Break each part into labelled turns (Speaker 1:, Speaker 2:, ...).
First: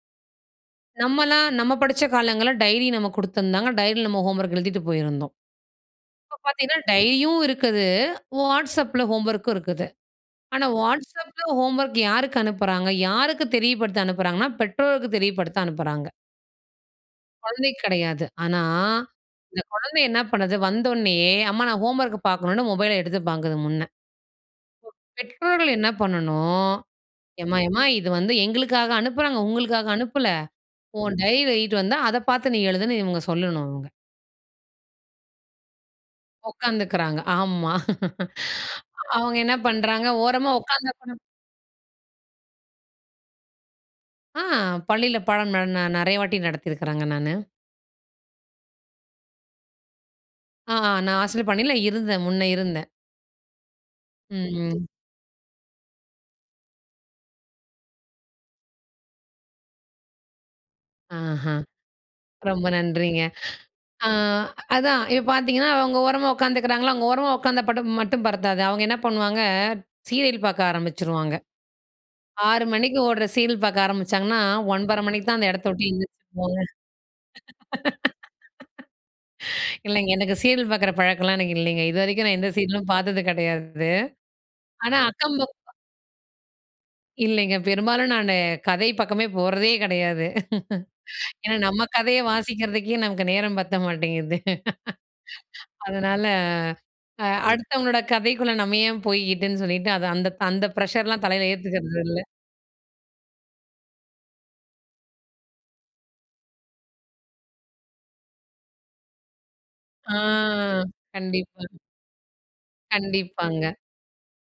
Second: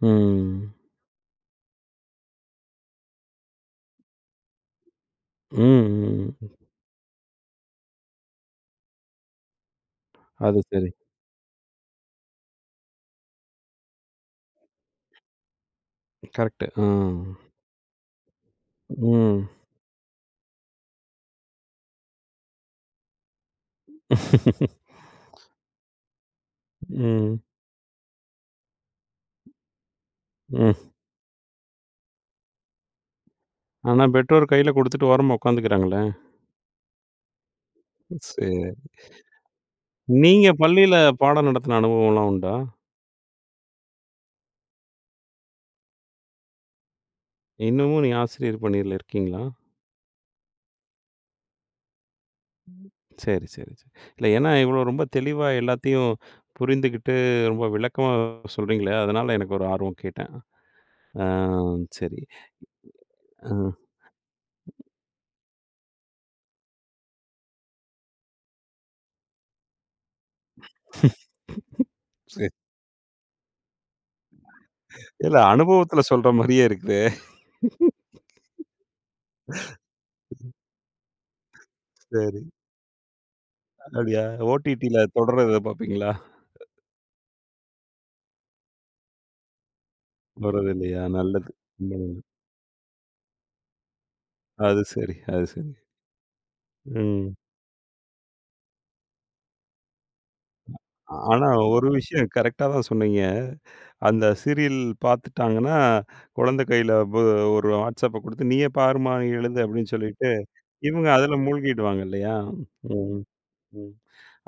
Speaker 1: ம்.
Speaker 2: நம்மல்லாம், நம்ம படிச்ச காலங்கள்ல டைரி நம்ம குடுத்துருந்தாங்க. டைரில நம்ம ஹோம்வொர்க் எழுதிட்டு போயிருந்தோம்.
Speaker 1: ம் ம்.
Speaker 2: இப்ப பாத்தீங்கன்னா, டைரியும் இருக்குது, Whatsappல ஹோம்வொர்க்கும் இருக்குது.
Speaker 1: அது
Speaker 2: ஆனா
Speaker 1: சரி.
Speaker 2: Whatsappல ஹோம்வொர்க் யாருக்கு அனுப்புறாங்க? யாருக்கு தெரியப்படுத்த அனுப்புறாங்கன்னா, பெற்றோருக்கு தெரியப்படுத்த அனுப்புறாங்க.
Speaker 1: கரெக்ட்டு ஆ.
Speaker 2: கொழந்தைக்கு கிடையாது. ஆனா,
Speaker 1: ம்.
Speaker 2: இந்த கொழந்தை என்னா பண்ணுது? வந்தவுனே, அம்மா நான் ஹோம்வொர்க்க பாக்கணுன்னு மொபைல எடுத்து பாக்குது முன்ன இப்போ பெற்றோர்கள் என்ன பண்ணணும்?
Speaker 1: ம்.
Speaker 2: எம்மா, எம்மா இது வந்து எங்களுக்காக அனுப்புறாங்க. உங்களுக்காக அனுப்பல.
Speaker 1: ம்
Speaker 2: உன் டைரில எழுதிட்டு வந்தா, அத பாத்து நீ எழுதுன்னு இவுங்க சொல்லணும் இவுங்க
Speaker 1: ஆனா பெற்றோர் கையில குடுத்துட்டு ஓரமா உக்காந்துக்கிறாங்களே!
Speaker 2: ஒக்காந்துக்குறாங்க. ஆமா.
Speaker 1: ம் சரி.
Speaker 2: அவுங்க என்ன பண்றாங்க?
Speaker 1: நீங்க
Speaker 2: ஓரமா
Speaker 1: பள்ளியில
Speaker 2: உக்காந்தப்பறம்
Speaker 1: பாடம் நடத்தின அனுபவம்லாம் உண்டா?
Speaker 2: ஆ! பள்ளியில பாடம் நா நான் நெறைய வாட்டி நடத்தியிருக்குறேங்க, நானு.
Speaker 1: இன்னமும் நீங்க ஆசிரியர் பணியில இருக்கீங்களா?
Speaker 2: ஆ ஆ நான் ஆசிரியர் பணியில இருந்தேன். முன்ன இருந்தேன்.
Speaker 1: சரி சரி சரி இல்ல ஏன்னா,
Speaker 2: ம்.
Speaker 1: இவ்ளோ
Speaker 2: ம்.
Speaker 1: ரொம்ப தெளிவா எல்லாத்தையும் புரிந்துகிட்டு ரொம்ப விளக்கமா சொல்றீங்களே! அதனால எனக்கு ஒரு ஆர்வம் கேட்டேன் அ
Speaker 2: ஆஹா.
Speaker 1: சரி,
Speaker 2: ரொம்ப நன்றிங்க.
Speaker 1: அ.
Speaker 2: அ அதான் இப்ப பாத்தீங்கன்னா அவுங்க ஓரமா உக்காந்துக்கிறாங்களா, அவுங்க ஓரமா உக்காந்தா படம் மட்டும் பத்தாது. அவங்க என்ன பண்ணுவாங்க, சீரியல் பாக்க ஆரம்பிச்சுருவாங்க.
Speaker 1: சரி.
Speaker 2: 6:00 மணிக்கு ஓடுற சீரியல் பாக்க ஆரம்பிச்சாங்கன்னா, 9:30 மணிக்கு
Speaker 1: இல்ல
Speaker 2: தான் அந்த இடத்தை விட்டு
Speaker 1: அனுபவத்தில
Speaker 2: எந்திரிச்சு
Speaker 1: சொல்ற
Speaker 2: போவாங்க.
Speaker 1: மாரியே இருக்குதே!
Speaker 2: இல்லைங்க. எனக்கு சீரியல் பாக்குற பழக்கம்லாம் எனக்கு இல்லைங்க. இதுவரைக்கும் நான்
Speaker 1: சரி.
Speaker 2: எந்த சீரியலும் பாத்தது கிடையாது.
Speaker 1: அப்படியா?
Speaker 2: ஆனா
Speaker 1: ஓடிடில தொடர்
Speaker 2: அக்கம்ப
Speaker 1: ஏதாவது பாப்பீங்களா?
Speaker 2: இல்லைங்க. பெரும்பாலும் நானு கதை பக்கமே போறதே கிடையாது.
Speaker 1: வரதில்லையா, நல்லது.
Speaker 2: ஏன்னா நம்ம
Speaker 1: ம்.
Speaker 2: கதையே வாசிக்கிறதுக்கே, நமக்கு நேரம் பத்த மாட்டேங்குது.
Speaker 1: அது சரி, அது சரி.
Speaker 2: அதனால அ,
Speaker 1: ம்.
Speaker 2: அடுத்தவங்களோட கதைக்குள்ள நம்ம ஏன் போய்க்கிட்டுன்னு சொல்லிட்டு, அது அந்த அந்த ப்ரஷர்லாம் தலையில
Speaker 1: ஆனா ஒரு
Speaker 2: ஏத்துக்கிறது இல்லை.
Speaker 1: விஷயம் கரெக்டா தான் சொன்னீங்க அந்த சீரியல் பாத்துட்டாங்கன்னா, குழந்தை கையில ப் ஒரு Whatsappப குடுத்து, "நீயே பாரும்மா, எழுது." அப்படின்னு
Speaker 2: ஆ
Speaker 1: சொல்லிட்டு, இவுங்க அதில
Speaker 2: கண்டிப்பா.
Speaker 1: மூழ்கிடுவாங்க இல்லையா? ம்
Speaker 2: கண்டிப்பாங்க
Speaker 1: ம்.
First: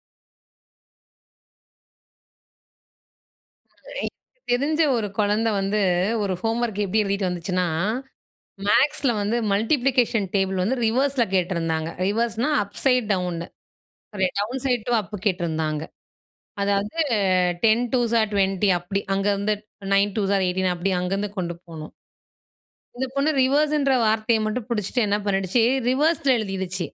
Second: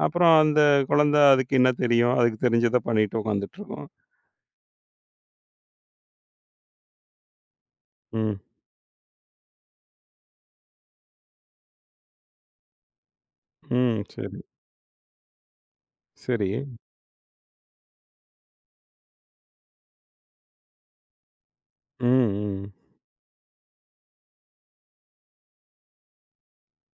Speaker 1: அப்புறம் அந்த குழந்த, அதுக்கு என்ன தெரியும்! அதுக்கு தெரிஞ்சத பண்ணிட்டு உக்காந்துட்ருக்கும்.
Speaker 2: எனக்கு தெரிஞ்ச ஒரு கொழந்த வந்து ஒரு ஹோம்வொர்க் எப்டி எழுதிட்டு வந்துச்சுன்னா,
Speaker 1: ம்.
Speaker 2: மேக்ஸ்ல வந்து மல்டிப்ளிகேஷன் டேபிள் வந்து ரிவர்ஸ்ல கேட்டிருந்தாங்க. ரிவர்ஸ்னா, அப்சைட் டவுன்னு,
Speaker 1: ம்
Speaker 2: சாரி
Speaker 1: சரி.
Speaker 2: டவுன் சைட் டூ அப்பு கேட்டிருந்தாங்க.
Speaker 1: சரி.
Speaker 2: அதாவது 10, 2ஸ் ஆர் 20 அப்புடி அங்கேருந்து 9, 2ஸ் ஆர் 18 அப்படி அங்கேருந்து கொண்டு போணும்.
Speaker 1: ம் ம்.
Speaker 2: இந்த பொண்ணு ரிவர்ஸ்ன்ற வார்த்தைய மட்டும் பிடிச்சுட்டு என்ன பண்ணிடுச்சு? ரிவர்ஸ்ல எழுதிருச்சு.